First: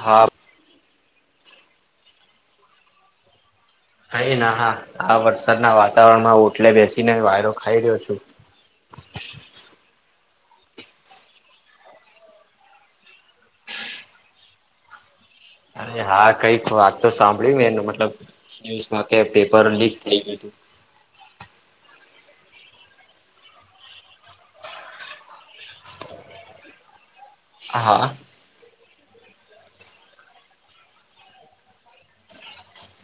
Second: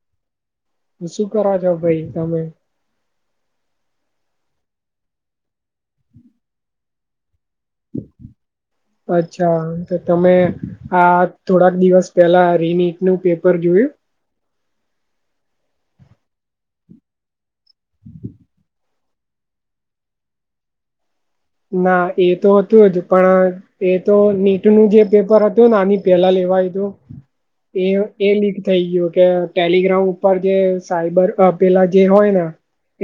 હા શું કર છો ભાઈ તમે હય ના હા આ વરસાદના વાતાવરણમાં ઓટલે બેસીને વાયરો ખાઈ રહ્યો છું અચ્છા તો તમે આ થોડાક દિવસ પહેલા રિમટ નું પેપર જોયું અરે હા કઈક વાત તો સાંભળી મતલબ ન્યુમાં પેપર લીક થઈ ગય હતું ના એ તો હતું જ પણ એ તો નીટ નું જે પેપર હતું ને આની પેલા લેવાય હતું એ હા એ લીક થઈ ગયયો કે ટેલિગ્રામ ઉપર જે સાયબર આપેલા જે હોય ને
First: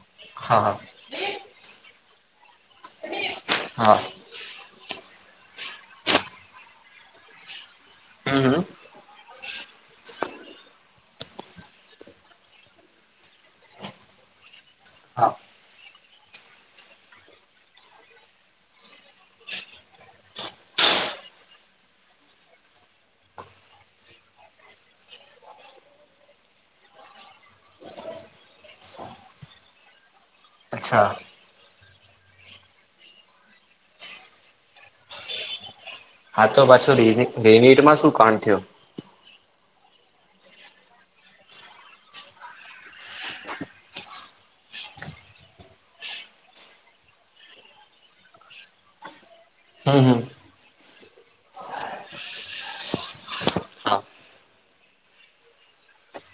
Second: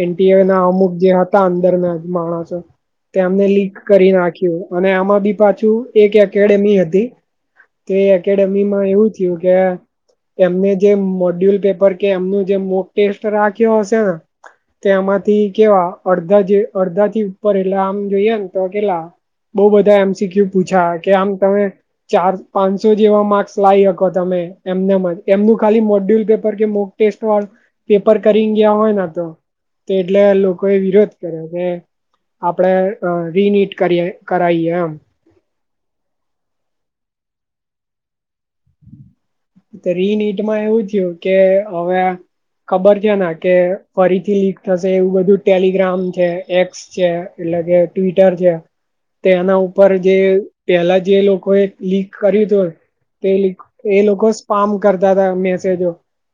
એનએ ના હા અમુક જે હતા અંદર ના માણસો તેમને લીક હા કરી નાખ્યું અને આમાં બી પાછું એક એકેડેમી હતી તો એ હમ હમ એકેડેમી માં એવું થયું કે એમને જે મોડ્યુલ પેપર કે એમનું જે મોક ટેસ્ટ રાખ્યો હશે ને તે હા એમાંથી કેવા અડધા જે અડધા થી ઉપર એલા આમ જોઈએ ને તો કેલા બઉ બધા એમસીક્યુ પૂછા કે આમ તમે ચાર પાંચસો જેવા માર્ક્સ લાવ શકો તમે એમને એમનું ખાલી મોડ્યુલ પેપર કેક ટેસ્ટ પેપર કરી ગયા હોય ને તો એટલે એ અચ્છા વિરોધ કર્યો કે આપણેે રીનીટ કરી કરાવએ એમ હા તો પાછો ર રેનીટમાં શું કણ થયો રીનટમાં એવું થયું કે હવે ખબર છે ને કે ફરીથી લીક થશે એવું બધું ટેલિગ્રામ છે એ છે એટલે કે ટ્િટર છે તે એના ઉપર હમ જે હમ પેલા જે લોકોએ લીક કર્યું હતું હા એ લોકો સ્ પાામ કરતા હતા મેસેજો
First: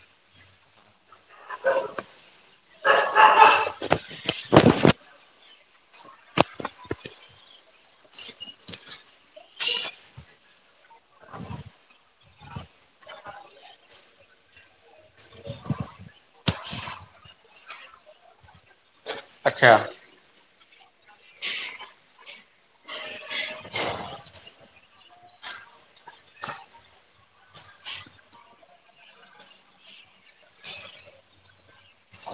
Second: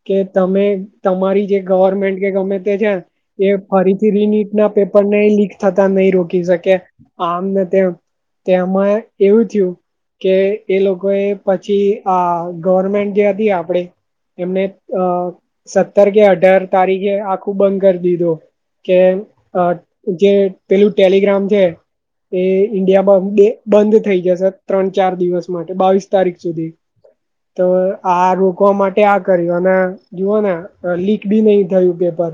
કે તમે તમારી જે ગવર્મેન્ટ કે ગમે તે છે એ ફરીથી રિનીટ ના પેપરને લીક થતા નહી રોકી શકે આમને તેમ તેમાં એવું થયું કે એ લોકો એ પછી આ ગ ટમેન્ટ જે આપડે એમને અ સત્તર કે અઢાર તારીખે આખું બંધ કરી દીધું કે અચ્છા જે પેલું ટેલિગ્રામ છે એ ઇન્ડિયા બંધ થઈ જશે ત્રણ ચાર દિવસ માટે બાવીસ તારીખ સુધી તો આ રોકવા માટે આ કર્યું અને જુઓ ને લીક ભી નહી થયું પેપર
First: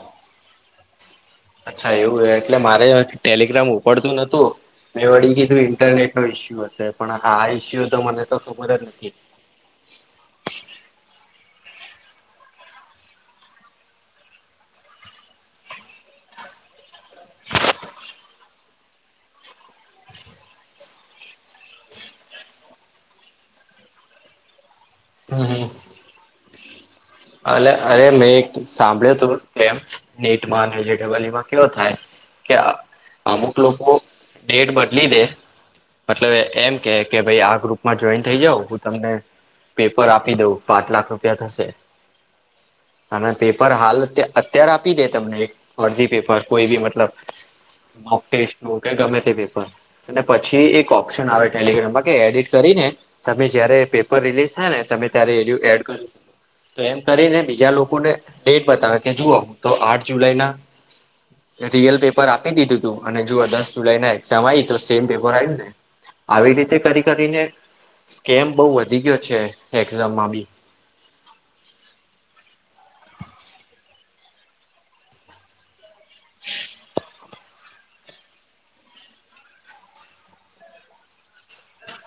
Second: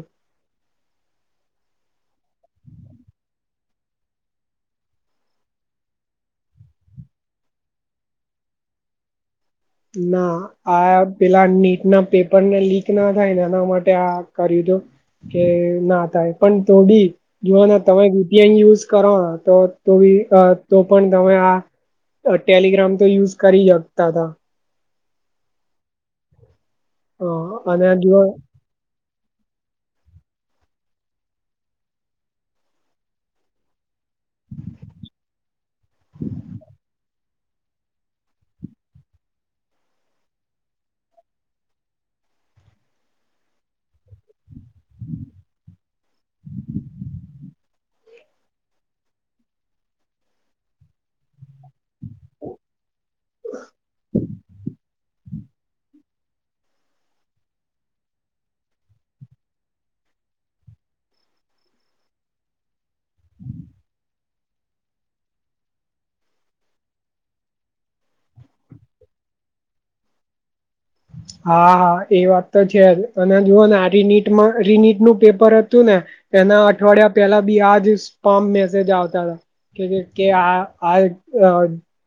અચ્છા એવું એટલે મારે ટેલિગ્રામ ઉપડતું નતું મેં વળી કીધું ઇન્ટરનેટ નો ઇસ્યુ હશે પણ આ ઇસ્યુ તો મને તો ખબર જ નથી ના આ પેલા નીટ ના પેપરને લીક ના થાય ને એના માટે આ કર્યું હતું કે નાતાાય પણ થોડી જોઓને તમે વીટીઆ યુઝ કરો તો તો પણ તમે આ ટેલિગ્રામ તો યુઝ કરી શકતા હતા હમ હમ અ હ અને અરે જો મેં એક સાંભળ્યું તું કેમ નેટમાંેબલમાં કેવ થાય કે અમુક લોકો ડેટ બદલી દે મતલબ એમ કે કે ભાઈ આ ગ્રુપમાં જોઈન થઇ જાઉ હું તમને પેપર આપી દઉું પાંચ લાખ રૂપિયા થશે અને પેપર હાલ અત્યારે આપી દે તમને એક ફરજી પેપર કોઈ બી મતલબ ક ટેસ્ટ ન કે ગમે તે પેપર અને પછી એક ઓપ્શન આવે ટેલિગ્રામમાં એડિટ કરીને તમે જયારે પેપર રિલીઝ થાય ને તમે ત્યારે એડિયો એડ કરી તો એમ કરીને બીજા લોકોને ડેટ બતાવે કે જુઓ હું તો આઠ જુલાઈ ના રિયલ પેપર આપી દીધું તું અને જો દસ જુલાઈ ના એક્ઝામ આવી તો સેમ પેપર આવ ને આવી રીતે કરી કરીને સ્કેમ બહુ વધી ગયો છે, એક્ઝામમાં બી હા હા એ વાત તો છે, અને જુઓ ને આરિનીટમાં રિનીટ નું પેપર હતું ને એના અઠવાડિયા પેલા બી આજ સપામ મેસેજ આવતા હતા કે કે કે આ આ અ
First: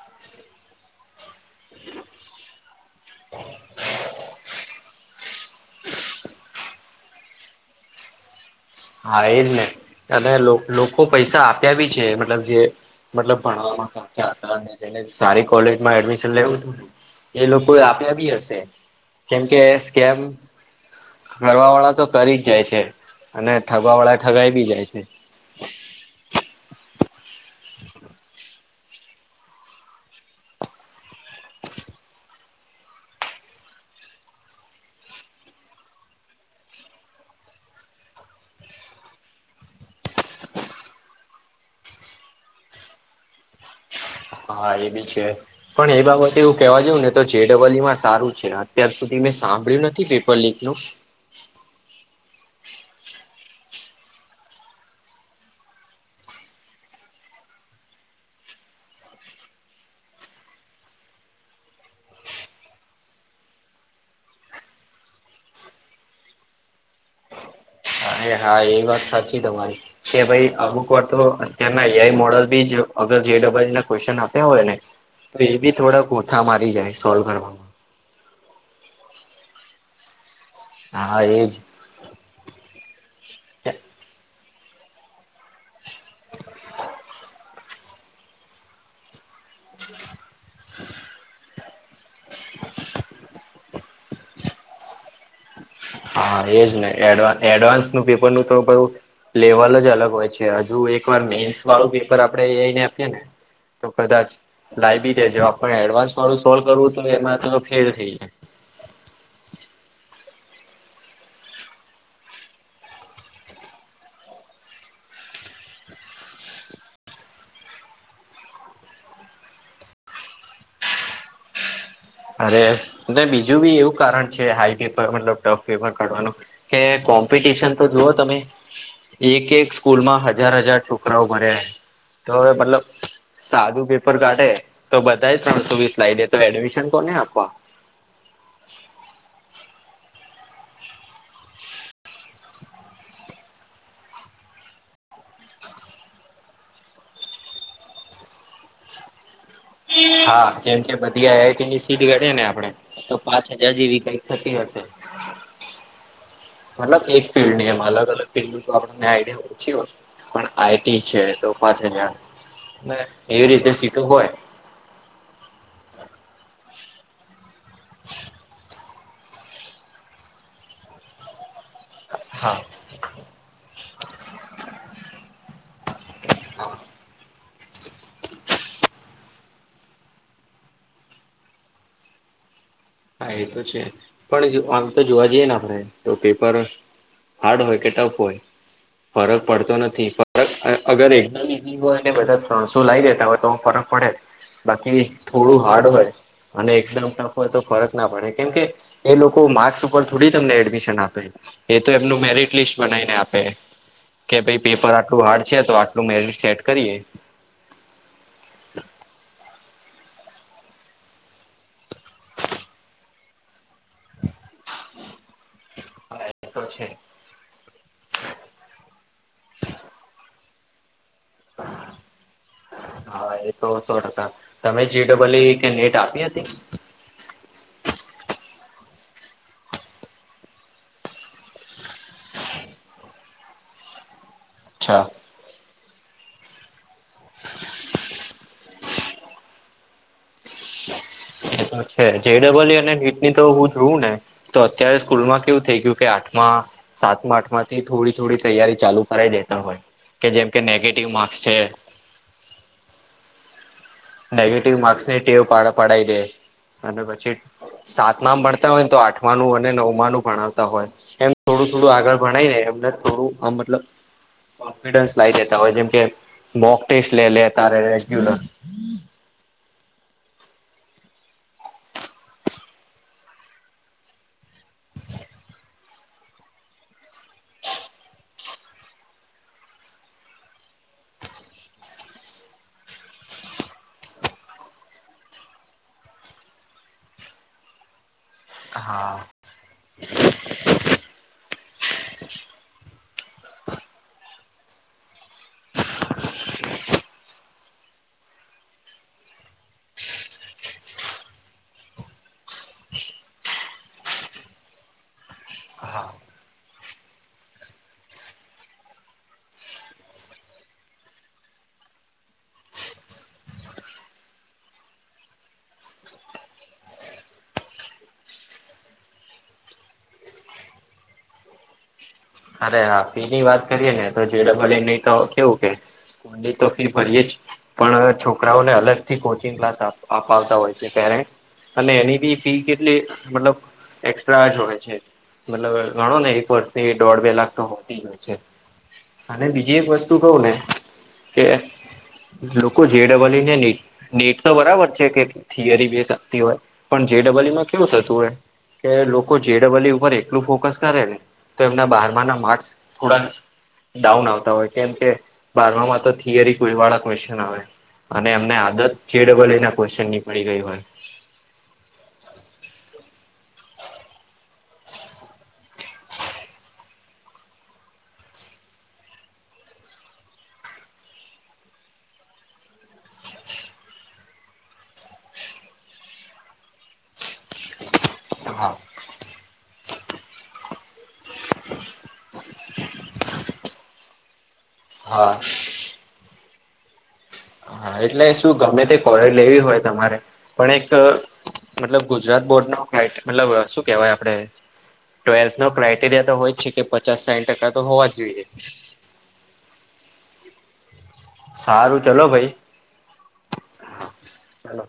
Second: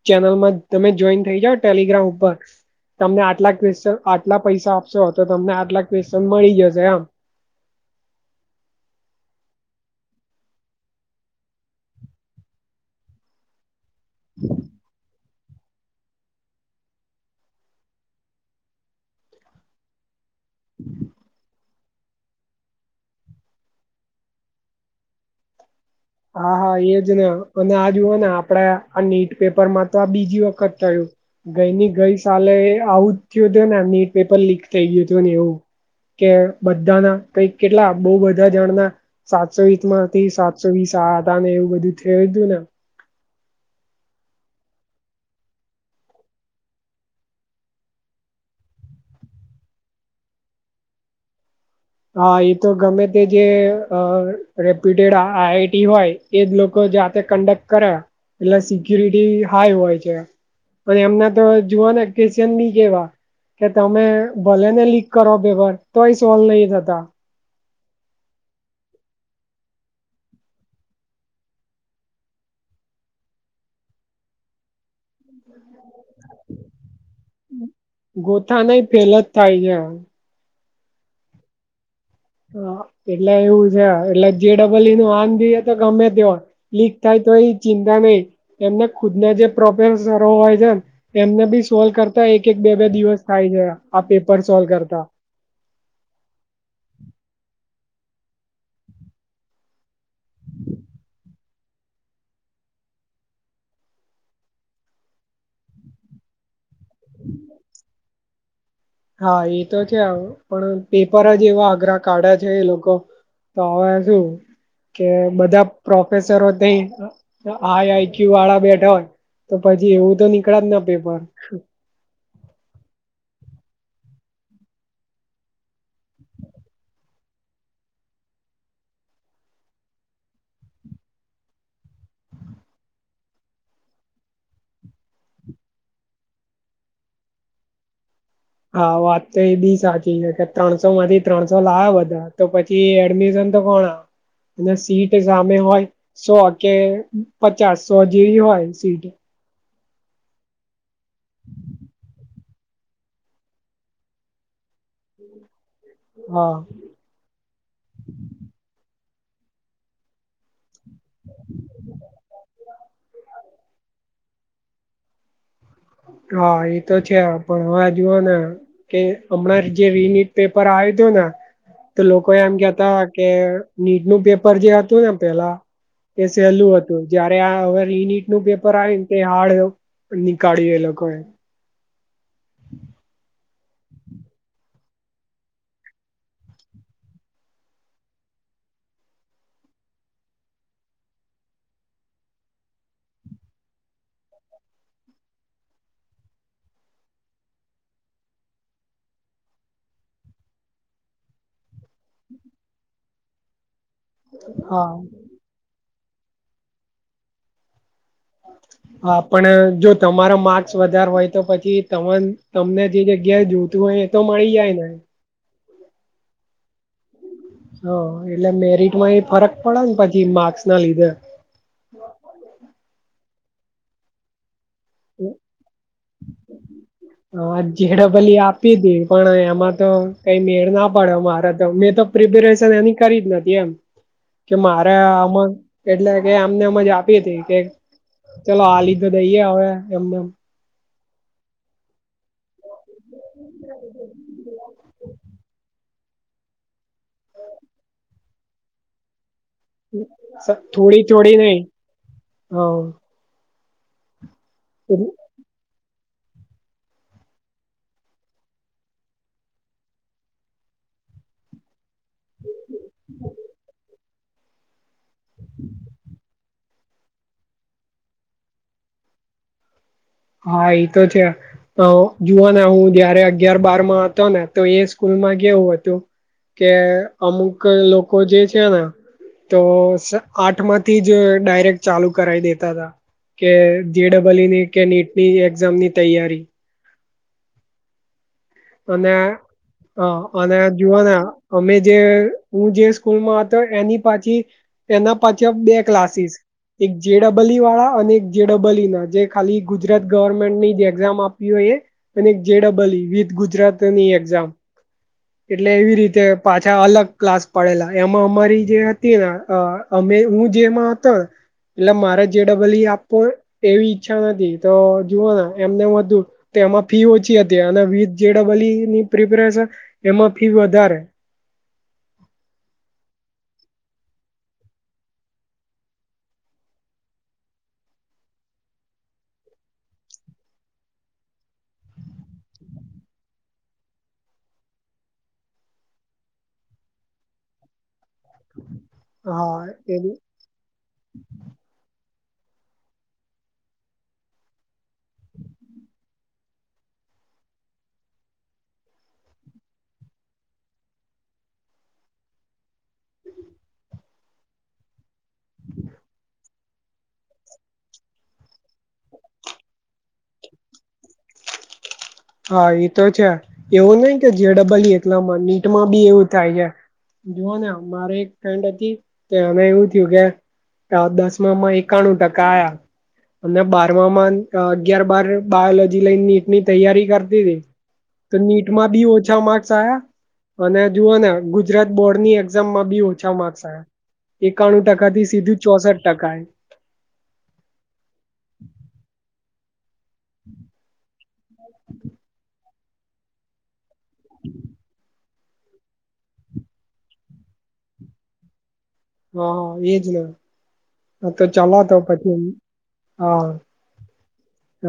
ચેનલમાં તમે જોઈન થઈ જાઓ ટેલિગ્રામ ઉપર તમને આટલા ક્વેશન આટલા પૈસા આપશો તો તમને આટલા ક્વેશ્ન મળી જશે એમ હા એજ ને અને લો લોકો પૈસા આપ્યા બી છે, તલબ જે મતલબ ભણવામાં [unintelligible] સારી કોલેજમાં એડમિશન લેવું એ લોકોએ આપ્યા બી હશે કેમકે સ્કેમ હમ કરવા વાળા તો કરી જ જાય છે, અને ઠગવા વાળા ઠગાવી બી જાય છે. હા હા એજ ને અને આ જુઓ ને આપડા આ નીટ પેપર માં તો આ બીજી વખત થયું ગઈ ની ગઈ સાલે આવું જ થયું હતું ને એમ નીટ પેપર લીક થઈ ગયું હતું ને એવું કે બધાના કઈક કેટલા બઉ બધા જણ ના સાતસો વીસમાંથી સાત [unintelligible] સાદા ને એવું બધું થયું હતું ને હા એ બી છે. પણ એ બાબતે એવું કેવા જોવ ને તો જેડબલયુમાં સારું છે, અત્યાર સુધી મેં સાંભળ્યું નથી પેપર લીક નું હા એ તો ગમે તે જે અ રેપ્યુટેડ આઈઆઈટી હોય એજ લોકો જાતે કન્ડક્ટ કરે એટલે સિકુરિટી હાઈ હોય છે. અને એમના તો જુવાને કેસન બી કેવા કે તમે ભલે ને લીક કરો પેપર તોય સોલ્ નહી થતા અરે હા એ વાત સાચી તમારી કે ભાઈ અમુક વાર તો અત્યારના એઆઈ મોડલ બી [unintelligible] જેડબલ ના ક્વેશન આપ્યા હોય ને તો એ બી થોડા ગોથા મારી જાય સોલ્વ કરવામાં ગોથા નય ફેલ જ થાય ગયા હા એજ હા એટલે એવું છે, એટલે જેડબલીનું આંધી ગમે તે હોય લીક થાય તો એ ચિંતા નહી એમને ખુદના જે [inaudible] એમને બી સોલ્વ કરતા એક એક બે બે દિવસ થાય છે આ પેપર સોલ્વ કરતા હા એજ ને એડવા એડવાન્સનું પેપરનું તો કયુ લેવલ જ અલગ હોય છે, હજુ એક વાર મેન્સ વાળું પેપર આપડે જઈને આપીએને તો કદાચ લાયબી જાય જો આપને એડવાન્સ વારું સોલ્વ કરવું તો એમાં તો ફેલ થઈ જાય હા એ તો છે, ણ પેપર જ એવા અઘરા કાઢ્યા છે, એ લોકો તો હવે શું કે બધા પ્રોફેસરો થઈ આઈ આઈચ્યુ વાળા બેઠા હોય તો પછી એવું તો નીકળે જ ને પેપર અરે ને બીજું બી એવું કારણ છે, હાઈ પેપર મતલબ ટફ પેપર કાઢવાનું કે કોમ્પિટિશન તો જુઓ તમે એક એક સ્કૂલમાં હજાર હજાર છોકરાઓ ભર્યા તો હવે મતલબ સાદું પેપર કાઢે તો બધાએ ત્રણસો વીસ લાઇ દે તો એડમિશન કોને આપવા? હા વાત તો એ બી સાચી છે, કે ત્રણસો માંથી ત્રણસો લાવે બધા તો પ કે એડમિશન તો કોણ અને સીટ સામે હોય સો કે પચાસ સો જેવી હોય સીટ હા જેમ કે બધી આઈ આઈટીની સીટ ગણીયે ને આપડે તો પાંચ હજાર જેવી કઈક થતી હશે હા. મતલબ એક ફિલ્ડની એમ અલગ ફિલ્ડનુ તો આપણને આઈડિયા ઓછી હોય પણ આઈટી છે, તો પાચ હજાર એવી રીતે સીટો હોય હા એતો છે, પણ હવે જુઓ ને કે હમણાં જે રીનેટ પેપર આયુ હતું ને તો લોકો એમ હા કેતા કે નીટ નું પેપર જે હતું ને પેલા એ સહેલું હતું જ હવે ટ નું પેપર આવે ને તે હાડ નીકળ્યું એ લોકો એ હા એ તો છે પણ આ તો જોવા જઈએ ને આપણે તો પેપર હાર્ડ હોય કે ટફ હોય ફરક પડતો નથી ફર અગર એક બીજી હોયને બધા ત્રણસો લઈ દેતા હોય તો ફરક પડે જ બાકી થોડું હાર્ડ હોય અને એકદમ નાખો હોય તો ફરક ના પડે કેમ કે એ લોકો માર્ક્સ ઉપર થોડી તમને એડમિશન આપે એ તો એમનું મેરિટ લિસ્ટ બનાવીને આપે કે ભાઈ હા પેપર આટલું હાર્ડ છે તો આટલું મેરિટ સેટ કરીએ. [inaudible] [unintelligible] હા પણ જો તમારો માર્ક્સ વધારે હોય તો પછી તમને જે જગ્યાએ જોતું હોય. તો મળી જાય ને હા એ છે હ એટલે મેરિટમાં એ ફરક પડે ને પછી માર્ક્સ ના લીધે હા એ તો સો ટકા. તમે જી ડબલ્યુ કે નેટ આપી હતી. હા જેડડબલી આપી હતીી પણ એમાં તો કઈ મેળ ના પડ્યો મારા તો મેં તો પ્રિપેરેશન એની કરી જ નથી એમ [inaudible] [unintelligible] કે મારે આમાં એટલે કે અમનેમજ આપી હતી કે ચલો હ લીધો દઈએ હવે એમનેમ એ તો છે જેડબલ્યુ અને નિટ ની તો હું જોઉું ને તો અત્યારે સ્કૂલમાં કેવું થઈ ગયું કે આઠ માં સાત આઠ માંથી થોડી થોડી તૈયારી ચાલુ કરાવ દેતા હોય. કે જેમ કે થોડી નેગેટિવ થોડી માર્ક્સ છે. નઈ હ નેગેટિવ માર્ક્સ નીટેવ પડી દે અને પછી સાતમા ભણતા હોય ને તો આઠમાનું અને નવમાં નું ભણાવતા હોય એમ થોડું થોડું આગળ ભણાય ને એમને થોડું આ મતલબ કોન્ફિડન્સ લાવ જેતા હોય જેમ કે બોક ટેસ્ટ લ લે ત રેગ્યુલર હા એ તો છે જુઓ ને હું જયારે અગિયાર બારમાં હતો ને તો એ સ્કૂલમાં કેવું હતું. કે અમુક લોકો જે છે ને તો આઠમાંથી જ ડાયરેક્ટ ચાલુ કરાવ દેતા હતાા કે જેીડડબલની કે નીટની એક્ઝામની તૈયારી હા અને હા અને જુઓને અમે જે હું જે સ્કૂલમાં હતો એની પાછી એના પાછી બે ક્લાસીસ એક જે ડબલ ઈ વાળા અને એક જે ડબલ ઈ ના જે ખાલી ગુજરાત ગવર્મેન્ટની જે એક્ઝામ આપવી હોય એ અને એક જેડાબલી વિધ ગુજરાતની એક્ઝામ. [inaudible] એટલે એવી હા રીતે પાછા અલગ ક્લાસ પડેલા એમાં અમારી જે હતી ને અમે હું જેમાં હતો એટલે મારે જે ડબલ આપવું એવી ઈચ્છા નથી તો જુઓના એમને વધુ તો એમાં ફી ઓછી હતી અને વી જે ડબલની પ્રિપરેશન એમાં ફી વધારે. અરે હાપી ની વાત કરીએ ને તો જેડબલ એની તો કેવું કે એ તો ફી ભરયે છે. પણ છોકરાઓને અલગ થી કોચિંગ ક્લાસ અપાવતા હોય છે પેરેન્ટસ. અને એની બી ફી કેટલી મતલબ એક્સ્ટ્રા જ હોય છે. મતલબ ઘણો ને એકર્. દોઢ બે લાખ તો હોતી હોય છે અને હા બીજી એક એ વસ્તુ કઉ ને. કે લોકો જેડબલી ને. ડેટ તો બરાબર છે કે થિયરી બેસ આવતી હોય પણ જેડબલ્યુમાં કેવું થતું હોય. કે લોકો જેડબલુ ઉપર એકલું ફોકસ કરે ને. તો એમના બહારમાં ના માર્સ થોડા. ડાઉન આવતા હોય કેમ કે બારમામાં તો થિયરી કોઈ વાળા ક્વેશ્ચન આવે. અને એમને આદત ફડબલ ના ક્વન નીકળી ગઈ હોય. હા એ તો છે એવું નઈ કે જેડબલ એકલામાં નીટમાં બી એવું થાય છે. જોુઓ ને મારી એક ફ્રેન્ડ હતી તે અમે એવું થયું કે. દસ માંમાં એકાણું ટકા આયા. અને બારમામાં અગિયાર બાર બાયોલોજી લઈન નીટની તૈયારી કરતી હતીી. તો હા નીટમાં બી ઓછા માર્ક્સ આવ્યા. અને જુઓ ને ગુજરાત બોર્ડની એક્ઝામમાં બી ઓછા માર્ક્સ આવ્યા. એકાણું ટકા થી હા સીધું ચોસઠ ટકા. હા એટલે શું ગમે તે કોલે લેવી હોય તમારે પણ એક મતલબ. ગુજરાત બોર્ડ ન ફટ મતલબ શું કેહેવાય આપડે. ટ્વેલ્થ નો ક્રઇટેરિયા તો હોય જ છે કે પચાસ સાહીઠ ટકા તો હોવા જ જોઈએ. હા એજ ન તો ચાલ તો સારું ચલો પછી. ભાઈ હા ચલો હ.